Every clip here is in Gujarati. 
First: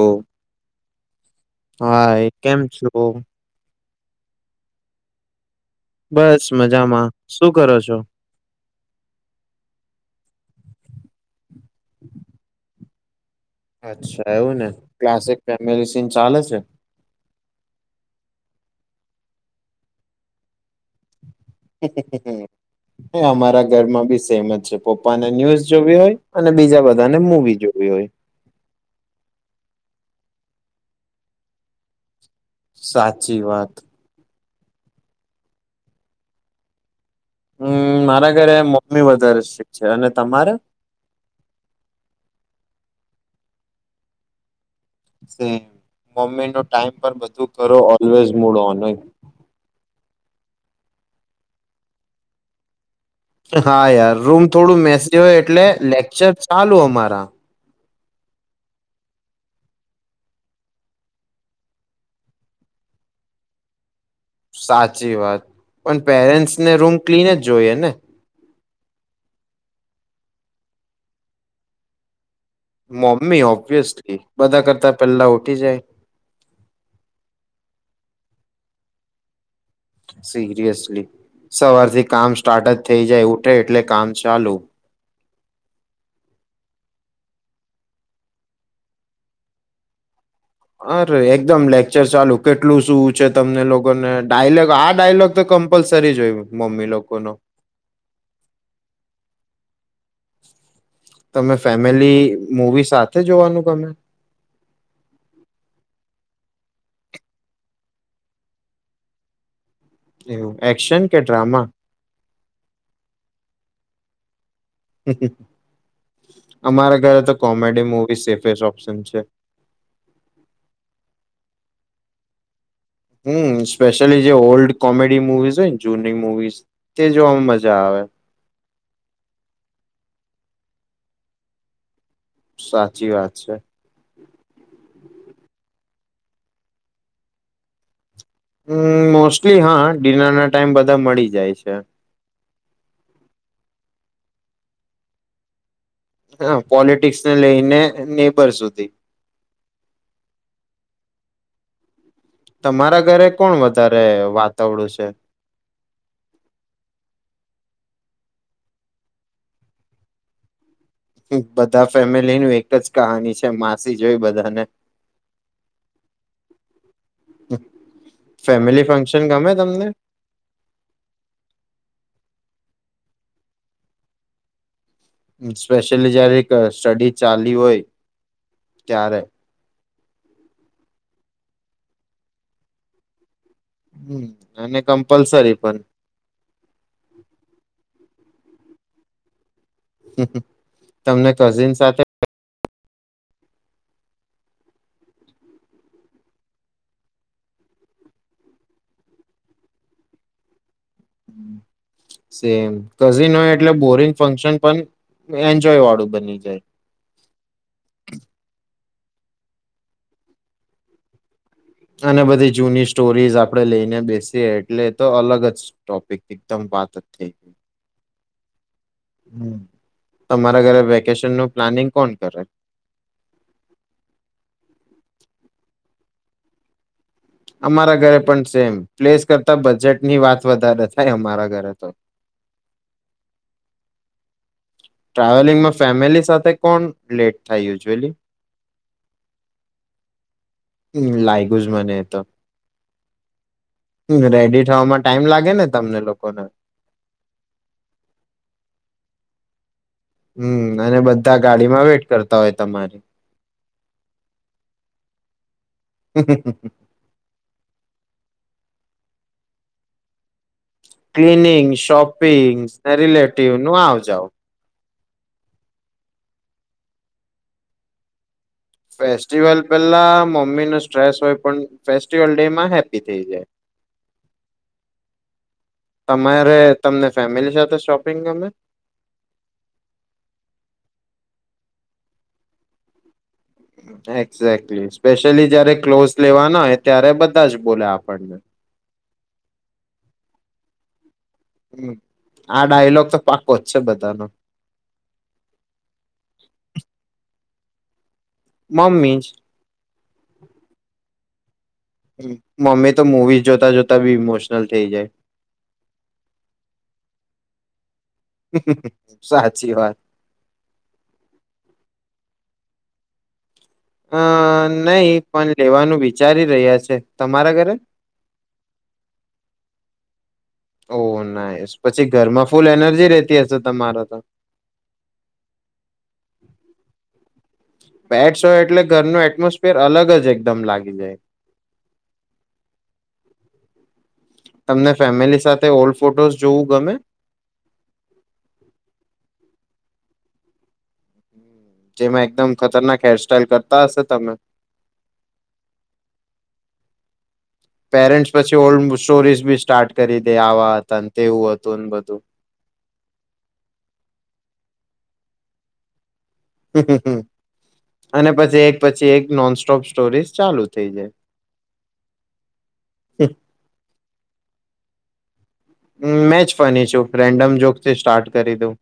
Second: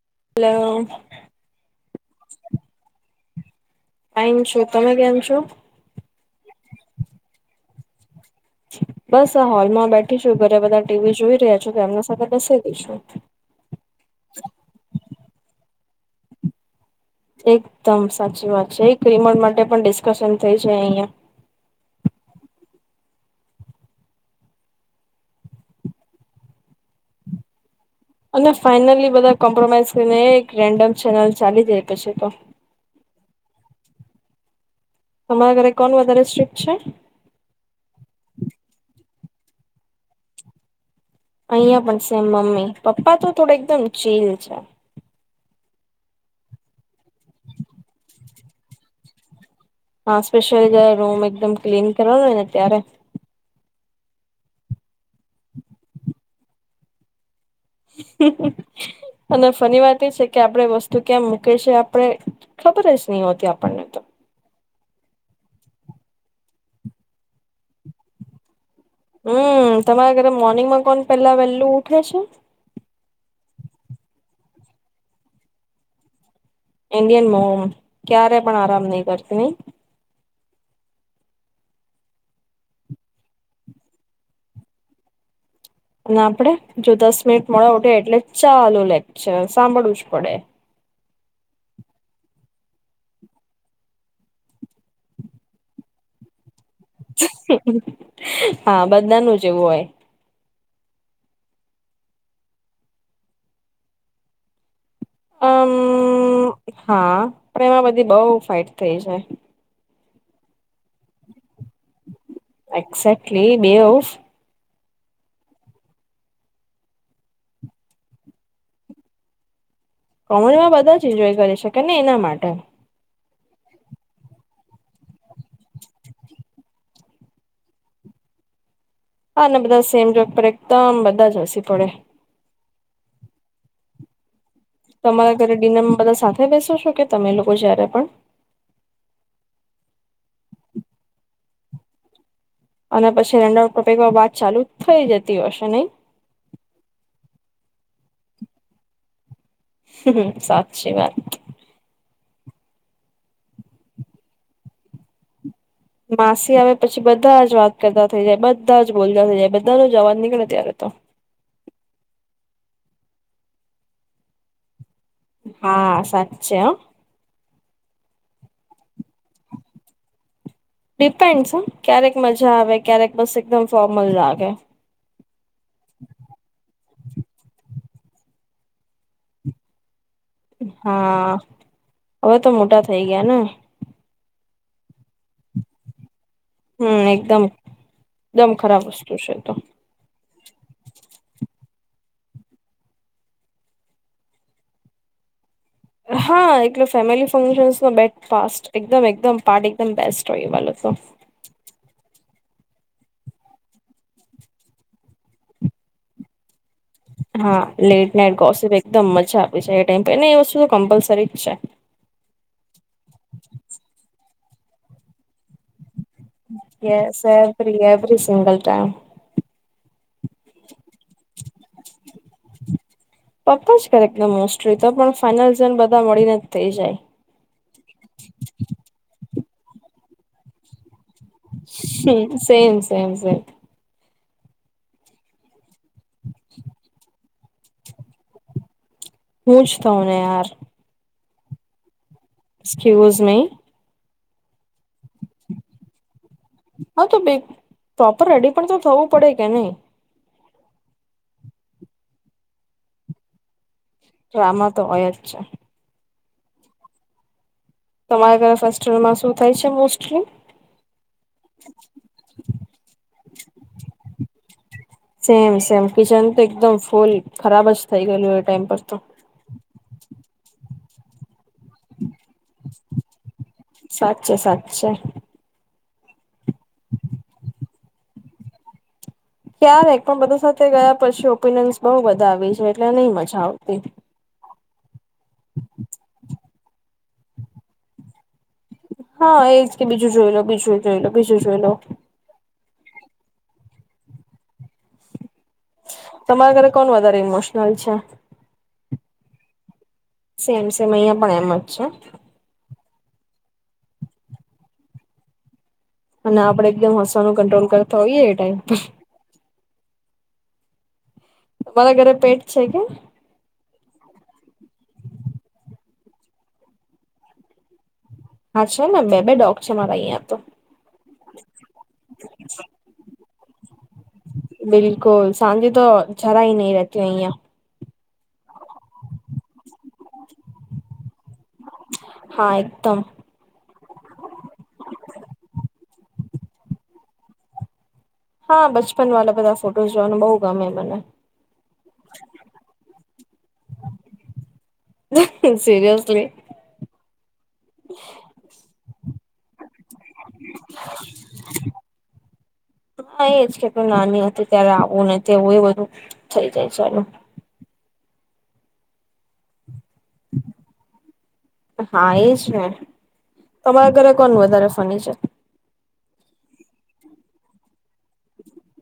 ઓ હેલો હા કેમ છો. કયામ છું. તમે કેમ છો. બસ મજામાં શું કરો છો. બસ આ હોલમાં બેઠી છું, ઘરે બધા ટીવી જોઈ રહ્યા છે. કે, એમના સાથે બેસે દઈશું. [inaudible] અચ્છા, એવું ને ક્લાસિક. મેડિસન ચાલે છે. એકદમ સાચી વાત છે. એક રિમોડ માટે પણ ડિસ્કશન થઈ છે. અહિયા, અમારા ઘરમાં બી સેમ જ છે. પપ્પાને ન્યુઝ જોવી હોય અને બીજા બધાને મવી જોવી. હોય. અને ફાઈનલી બધા કોમ્પ્રોમાઈઝ. ત એક રેન્ડમ ચેનલ ચાલી જાય પછી, તો સાચી વાત. તમારા ઘરે કોણ વધારે સ્ટ્રિક્ટ છે. દશ છે અને તમારે અહિયાં પણ સેમ મમ્મી પપ્પા તો થોડ એકદમ ચીલ છે. ન ટાઈમ બધું કરો ઓલવેઝ મળો. હા સ્પેશિયલ રૂમ એકદમ ક્લીન કરવાનું હોયને ત્યારે હા યાર રૂમ થોડું મે એટલે લેક્ચર ચાલુ અમારા અને ફની વાત એ છે કે આપડે વસ્તુ ક્યાં મૂકે છે આપણે ખબર જ નહ હોતી આપણને તો. સાચી વાત પણ પેરેન્ટ્સને રૂમ ક્લીન જ જોઈએ ને. હમ તમારા ઘરે મોર્નિંગમાં કોણ પેલા વેલું ઉઠે છે. મમ્મી ઓબ્વિયસલી બધા કરતા પેલા ઉઠી જાય. ઇન્ડિયન મોમ ક્યારે પણ આરામ નહ કરતી નહી. સિરિયસલી સવારથી કામ સ્ટાર્ટ જ થઈ જાય ઉઠે એટલે કામ ચાલુ. અને આપડે જો દસ મિનિટ મળા ઉઠ એટલે ચાલો લેક છે સાંભળવું જ પડે. અરે એકદમ લેક્ચર ચાલુ કેટલું શું છે તમને લોકોને ડાયલોગ આ ડાયલોગ તો કમ્પલસરી જય. હા બધાનું જો હોય. તમે ફેમિલી મૂવી સાથે જોવાનું ગમે. હમ હા પણ એમાં બધી બહ ફઇટ થઈ જાય. એવું. એક્શન કે ડ્રામા એક્ઝેકલી બે હ અમારા ઘરે તો કોમેડી મુવી સેફેસ્ટ ઓપ્શન છે. કોમનમાં બધા જ એન્જોય કરી શકે ને એના માટે. હમ સ્પેશિયલી જે ઓલ્ડ કોમેડી મુવીઝ હોય ને જૂની મુવીઝ તે જોવામાં મજા આવે. હા બધા સેમ જોક એકદમ બધા જ હસી પડે. સાચી વાત છે. તમારા ઘરે ડિનરમાં બધા સાથે બેસો છો કે તમે લોકો જયારે પણ. હમ મોસ્ટલી હા ડિનર ના ટાઈમ બધા મળી જાય છે. અને પછી રેન્ડઉ ટોપમાં બાદ ચાલુ જ થઈ જતી હશે નહી? હ પોલિટિક્સ ને લઈને નેબર સુધી. સાચી વાત. તમારા ઘરે કોણ વધારે વાતાવરું છે? માસી આવે પછી બધા જ વાત કરતા થઈ જાય બધા જ બોલતા થઈ જાય બધાનો જવાજ નીકળે ત્યારે તો. બધા ફેમિલીનું એક જ કહાની છે માસી જોઈ બધાને. હા સાચ છે હ. ફેમિલી ફંક્શન ગમે તમને? ડિપેન્ડસ ક્યારેક મજા આવે ક્યારેક બસ એકદમ ફોર્મલ લાગે. સ્પેશિયલી જયારે સ્ટડી ચાલી હોય ત્યારે. હા હવે તો મોટા થઇ ગયા ને. હમ અને કમ્પલસરી પણ. હમ એકદમ. એકદમ ખરાબ વસ્તુ છે તો. તમને કઝિન સાથે હા એટલે ફેમિલી ફંક્શનસ ન બેટ ફાસ્ટ એકદમ એકદમ પાર્ટ એકદમ બેસ્ટ હોય વાલો તો. સેમ કઝ ન હોય એટલે બોરિંગ ફંક્શન પણ એન્જોય વાળું બની જાય. હા લેટ નઈટ ગોસ એકદમ મજા આપી છે એ ટાઈમને એ વસ્તુ તો કમ્પલસરી જ છે. અને બધી જૂની સ્ટોરીઝ આપણે લઈને બેસીએ એટલે તો અલગ જ ટોપિક એકદમ વાત જ as every every. Single time. હમ્મ તમારા ઘરે વેકેશન નું પ્લાનિંગ કોણ કરે? પપ્પા જ કરે એકદમ મોસ્ટલી તો પણ ફાઈનલ ઝન બધા મળીને થઇ જાય. અમારા ઘરે પણ સેમ પ્લેસ કરતા બજેટ ની વાત વધારે. થાય અમારા ઘરે તો. હ સેમ સેમ સેમ. ટ્રાવેલિંગમાં ફેમિલી સાથે કોણ લેટ થ યુઝુઅલી. પૂછ તો ને યાર. લાઈગુઝ મને તો. Excuse me. રેડી થવામાં ટાઈમ લાગે ને તમને લોકોને. હા તો પ્રોપર રેડી પણ તો થવું પડે કે નહી. હમ અને બધા ગાડી માં વેટ કરતા હોય તમારે. તો આમાં તો હોય જ છે. હમ હ. તમારા ઘરે ફેસ્ટલમાં શું થાય છે મોસ્ટલી. ક્લીનિંગ શોપિંગ રિલેટિવ નું આવજાવ સેમ સેમ કિચન તો એકદમ ફૂલ ખરાબ જ થઇ ગયેલું ટાઈમ પર તો. ફેસ્ટિવલ પેલા મમ્મી નો સ્ટ્રેસ હોય પણ ડેમાં હેપી થ જાય. સાચે સાચે તમારે તમને ફેમિલી સાથે શોપિંગ ગમે. ક્યારે પણ બધા સાથે ગયા પછી ઓપિનિયન્સ બહુ બધા આવી છે એટલે નહી મળ એક્ઝેક્ટ. લી, સ્પેશિયલી જયારે ક્લોથ્સ લેવાના હોય ત્યારે બધા જ બોલે આપણને હા એજ કે બીજું જોઈ લો, બીજું જોઈ લો, બીજું જોઈ લો. હમ આ ડાયલોગ તો પાકો જ છે બધાનો. તમારા ઘરે કોણ વધારે ઇમોશન નલ છે? મમ્મીજ. સેમ સેમ, અહિયાં પણ એમ જ. છે હ મમ્મી તો મુવીઝ જોતા જોતા બી ઇમોશનલ થઈ જાય. અને આપડે એકદમ હસવાનું કંટ્રોલ કર હં હં હં, સાચી વાત. તમારા ઘરે પેટ છે કે? અંમ નહીં, પણ લેવાનું વિચારી રહ્યા છે, તમારા ઘરે? હા છે ને બે બે ડોગ છે મારા અહિયાં તો ઓ, નાઇસ પછી ઘરમાં ફૂલ એનર્જી રે. [unintelligible] બિલકુલ, સાંજે તો જરાય નહીં રે કે અઈયા. પેટ્સ હોય એટલે ઘરનું એટમોસ્ફિર અલગ જ એકદમ લાગી જાય, હા એકદમ તમને ફેમિલી સાથે ઓલ્ડ ફોટોઝ જોવું ગમે? એ જોવાનું બહુ ગમે મને. જેમાં એકદમ ખતરનાક હેરસ્ટાઈલ કરતા હશે તમે. મને સિરિયસલી પેરેન્ટ્સ પછી ઓલ્ડ મ સ્ટોરીઝ વી સ્ટાર્ટ કરી દે, આવા હતા ન તેવું હતું, ન બધું. વું ને તેવું ને એ બધું. થઈ જાય ચાલુ. અને પછી એક પછી એક નોન સ્ટોપ સ્ હા, એ જ ને, તમારા ઘરે કોન વધારે ફની છે? હં મેં જ ફની છું, રેન્ડમ જોક તે સ્ટાર્ટ કરી દઉં.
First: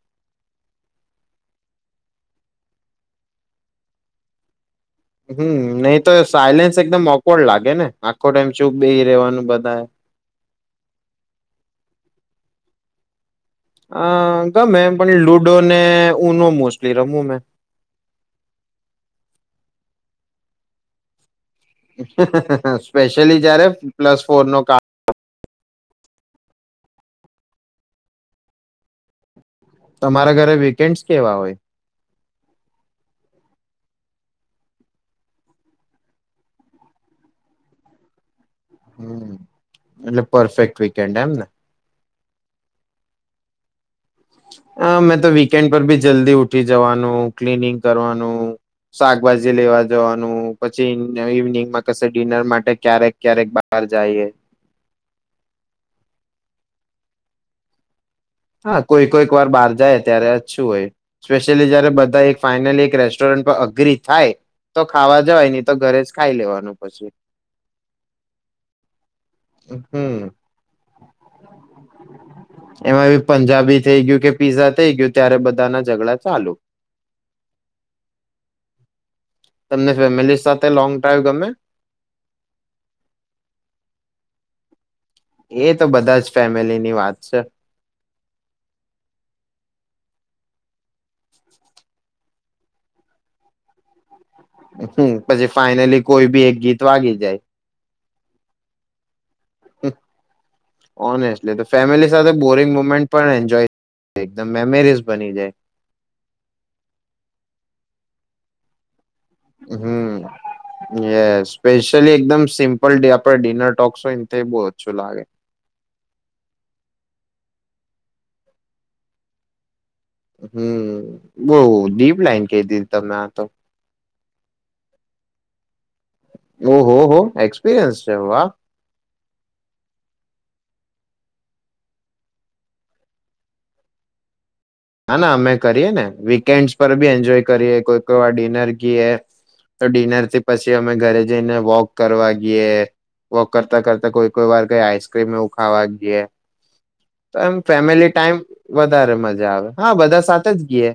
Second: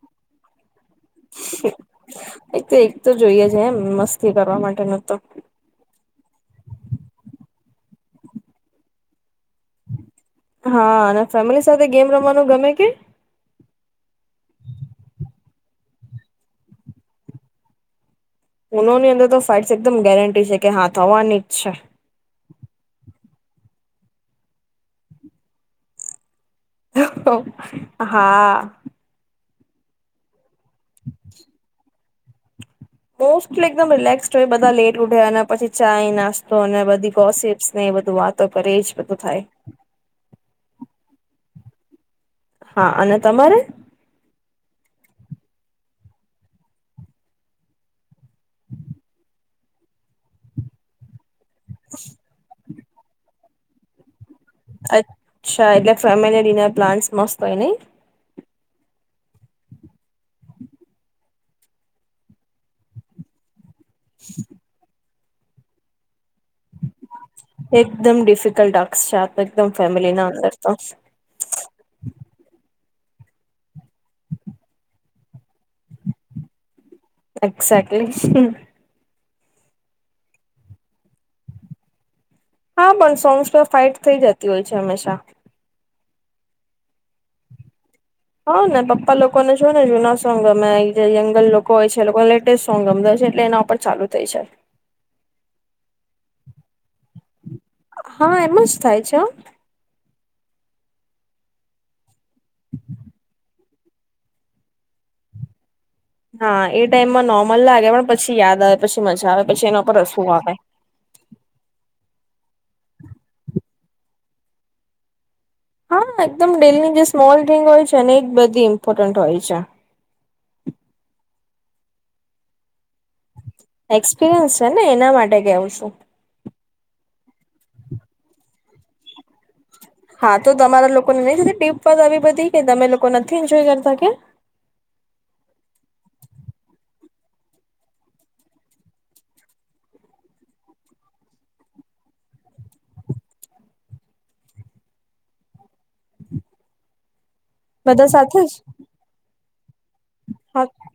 હં હં, એક તો એક તો જોઈએ જ એમ, મસ્તી કરવા માટે હંમ નહીં તો સાયલેન્સ એકદમ ઓકવર્ડ લાગે ગે ને, આખો ટાઈમ ચૂપ બેહી રેવાનું બધાએ. હા અને ફેમિલી સાથે ગેમ રમવાનું ગમે કે. અ ગમે એમ પણ લુડો ને ઉનો મોસ્ટલી રમું મે. ઉનોની અંદર તો ફાઇટ્સ એકદમ ગેરંટી છે કે હા થવાની. જ છે. સ્પેશલી. જયારે પ્લસ ફોર નો ક. હા. તમારા ઘરે ભી. કેન્ટ્સ કેવા હોય. મોસ્ટલી એકમ રિલેક્ હો બધા લેટ ઉઠે અને પછી ચાય નાસ્તો અને બધી ગોસીપ્સ ને બધ વાત. હમ્મ એટલે પરફેક્ટ વીકેન્ડ એમ ને. હા અને તમારે. અ મેં તો વીકેન્ડ પર ભી જલ્દી ઉઠી જવાનું ક્લીનિંગ કરવાનું. શાકભાજી. લેવા જવાનું પછી ઇવનિંગ માં કસે ડિનર માટે. ક્યારેક ક્યારેક બહાર જાઈએ. અચ્છા એટલે ફેમિલી ડિનર પ્લાન્ટસ મસ્ત હોય નહી. હા કોઈ કોઈક વાર બહાર જાય ત્યારે અછું હોય સ્પેશિયલી જયારે બધા એક ફાઈનલી એક રેસ્ટોરન્ટ પર અગ્રિ થાય તો ખાવા જવાય નહી તો ઘરે જ ખાઈ લેવાનું પછી એકદમ ડિફિકલ્ટ ટાક્સ છે આ. એકદમ ફેમિલી હમ ના અંદર તો એમાં પંજાબી થઈ ગયું કે પીઝા થઈ ગયું ત્યારે બધા ના ઝઘડા ચાલુ. એક્ઝેક્ટલી. તમને ફેમિલી સાથે લોંગ ડ્રાઈવ ગમે. હા પણ સોંગ્સમાં ફાઇટ થઈ જતી હોય છે હંમેશા. એ તો બધા જ ફેમિલીની વાત છે. હા ને પપ્પા લોકો ને જો ને જુના સોંગ અમે જે યંગલ લોકો હોય છે એ લોકો લેટેસ્ટ સોંગ ગમ હો છે એટલે એના ઉપર ચાલુ થઈ જાય. હમ પછી ફાઈનલી કોઈ બી એક ગીત વાગી જાય. હા એમ જ થાય છે. ઓનેસ્ટલી તો ફેમિલી સાથે બોરિંગ મુમેન્ટ પણ એન્જોય એકમ મેમરીઝ બની જાય. હા એ ટાઈમમાં નોર્મલ લાગે પણ પછી યાદ આવે પછી. પી મજા આવે પછી એના પર રસવું હમ આવે. યસ સ્પેશિયલી એકદમ સિમ્પલ આપે ડિનર ટોક્સ હોય ને તો બહુ ઓછું લાગે. હા એકદમ ડેલની જે સ્મોલ રિંગ હોય છે ને એ બધી ઇમ્પોર્ટન્ટ હોય છે. હમ બઉ ડીપ લાઈન ક દીધી તમે આ તો. એક્સપિરિયન્સ છે ને એના માટે કેવું છું. ઓહ હો એક્સપિરિયન્સ છે વા. હા તો તમારા લોકોને નહી ટ્રીપ પર આવી બધી કે તમે લોકો નથી એન્જોય કરતા કે. હા ના અમે કરીએ ને વીકેન્ડસ પર બી એન્જોય કરીએ કોઈ કોઈ વાર ડિનર ગઈએ તો ડિનરથી પછી અમે ઘરે જઈને વોક કરવા ગઈએ વોક કરતા કરતા કોઈ કોઈ વાર કઈ આઈસક્રીમ એવું ખાવા ગઈએ. તો એમ બધા ફેમિલી ટાઈમ સાથે જ? વધારે મજા આવે. હા બધા સાથે હા જ ગીએ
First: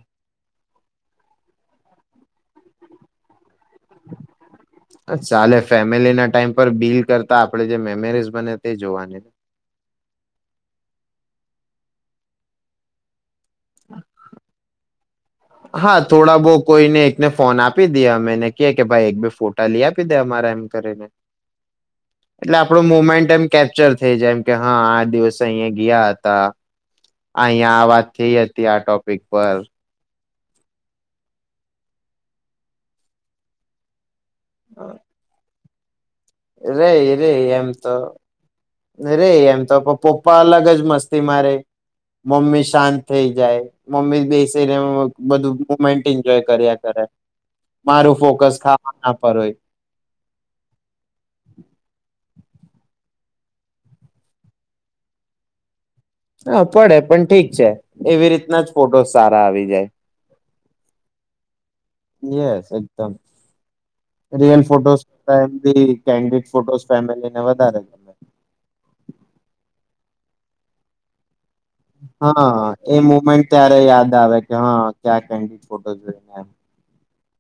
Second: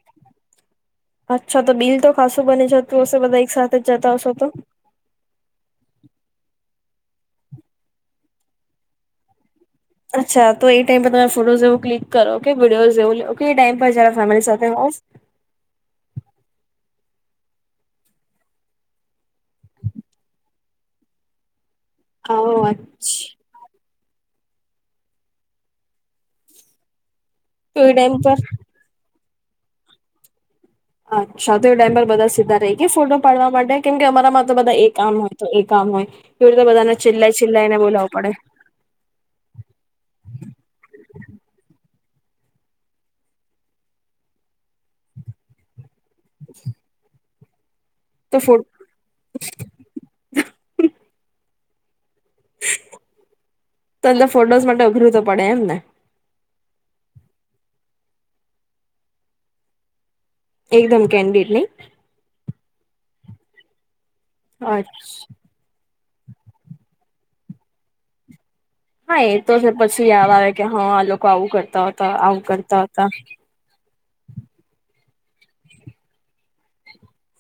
અચ્છા તો બિલ તો ખાસું બને જ. તો બધા એક સાથે. જતા હશો તો? ચાલે ફેમિલી ના ટાઈમ. પર બિલ કરતા આપણે જે મેમરીઝ બને તે જોવાની. અચ્છા તો એ ટાઈમ પર તમે ફોટોઝ એવું ક્લિક કરો કે વિડીયોઝ જેવું લ લો એ ટાઈમ પરરા ફેમિ હ [unintelligible] હા થોડા બહ કોઈને એકને ફોન આપી દે અમેને ક કે ભાઈ એક બે ફોટા લઈ આપી દે અમારા એમ કરીને. ઓ એટલે આપણું અચ્છા. મોમેન્ટમ કેપ્ચર થ જેમ કે હા આ દિવસે અહીયાયા ગયા હતા. અહીંયા તો આ એ વાત ટાઈમ થઈ પર હતી આ ટોપ પપર. હછા તોાઈમ બધા સીધા ર કે ફોટો પાડવા માટે કેમ કે અમારા તો બધા એક કમ હોય તો એક. કામ હોય. એવી રીતે રે બધાને રે છેિલ્લ્લાઈ એમ છેિલ્લાઈ ને તો બોલાવું પડે. રે એમ તો પપ્પા અલગ જ મસ્તી મારે. મમ્મી શાંત થઈ જાય મમ્મી બેસીને બધું‌ મેન્ટ એન્જોય કર્યા કરે. મારું તો ફો ફોકસ ખાવાના પર હોય. તો એલે ફોટોઝ માટે ઉઘરું તો પડે એમ ને. હા પડે પણ ઠીક છે એવી રીતના જ ફોટો સારા આવી જાય. એકદમ કેન્ડી નહી. યસ એકદમ. રિયન ફોટોઝ અચ્છા. ટમ બી કેન્ડ ફોટો ફેમલીને વધારે ગમે. હા એ તો જને પછી યાદ આવે કે હા આ લોકો આવું કરે. હા એ મુમેન્ટ ત્યારે યાદ આવે કે હા. ક્યા કેન્ડ ફોટો જોઈને એમ.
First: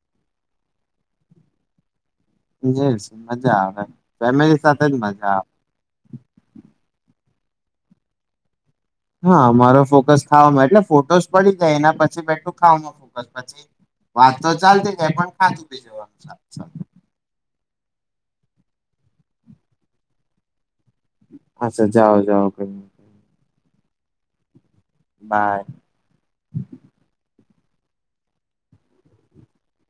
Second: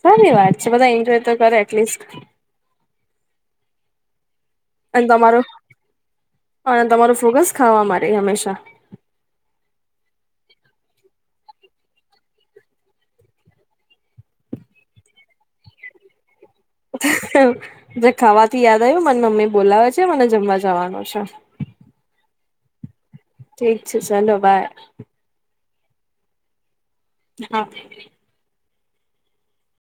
સારી વાત છે બધા એન્જોય તો કરે એટલીસ્ટ. જે છે મજા આવે ફેમ અને તમાર હ તમાર ફોકસ. ખાવા માટે હંમેશા. હા મારો ફોકસ ખા એટલે ફોટોસ પડી જાય એના પછી બેઠું ખા ફોકસ પછી વાત તો ચાલતી જાય પણ ખાતું બી જોવાનું સારું. સારું જે ખાવાથી યાદ આવ્યું મને મમ્મી બોલાવે છે મને જમવા. જવાનું છે. અચ્છા [inaudible] ઠીક છે ચાલો બાય. બાય. હા.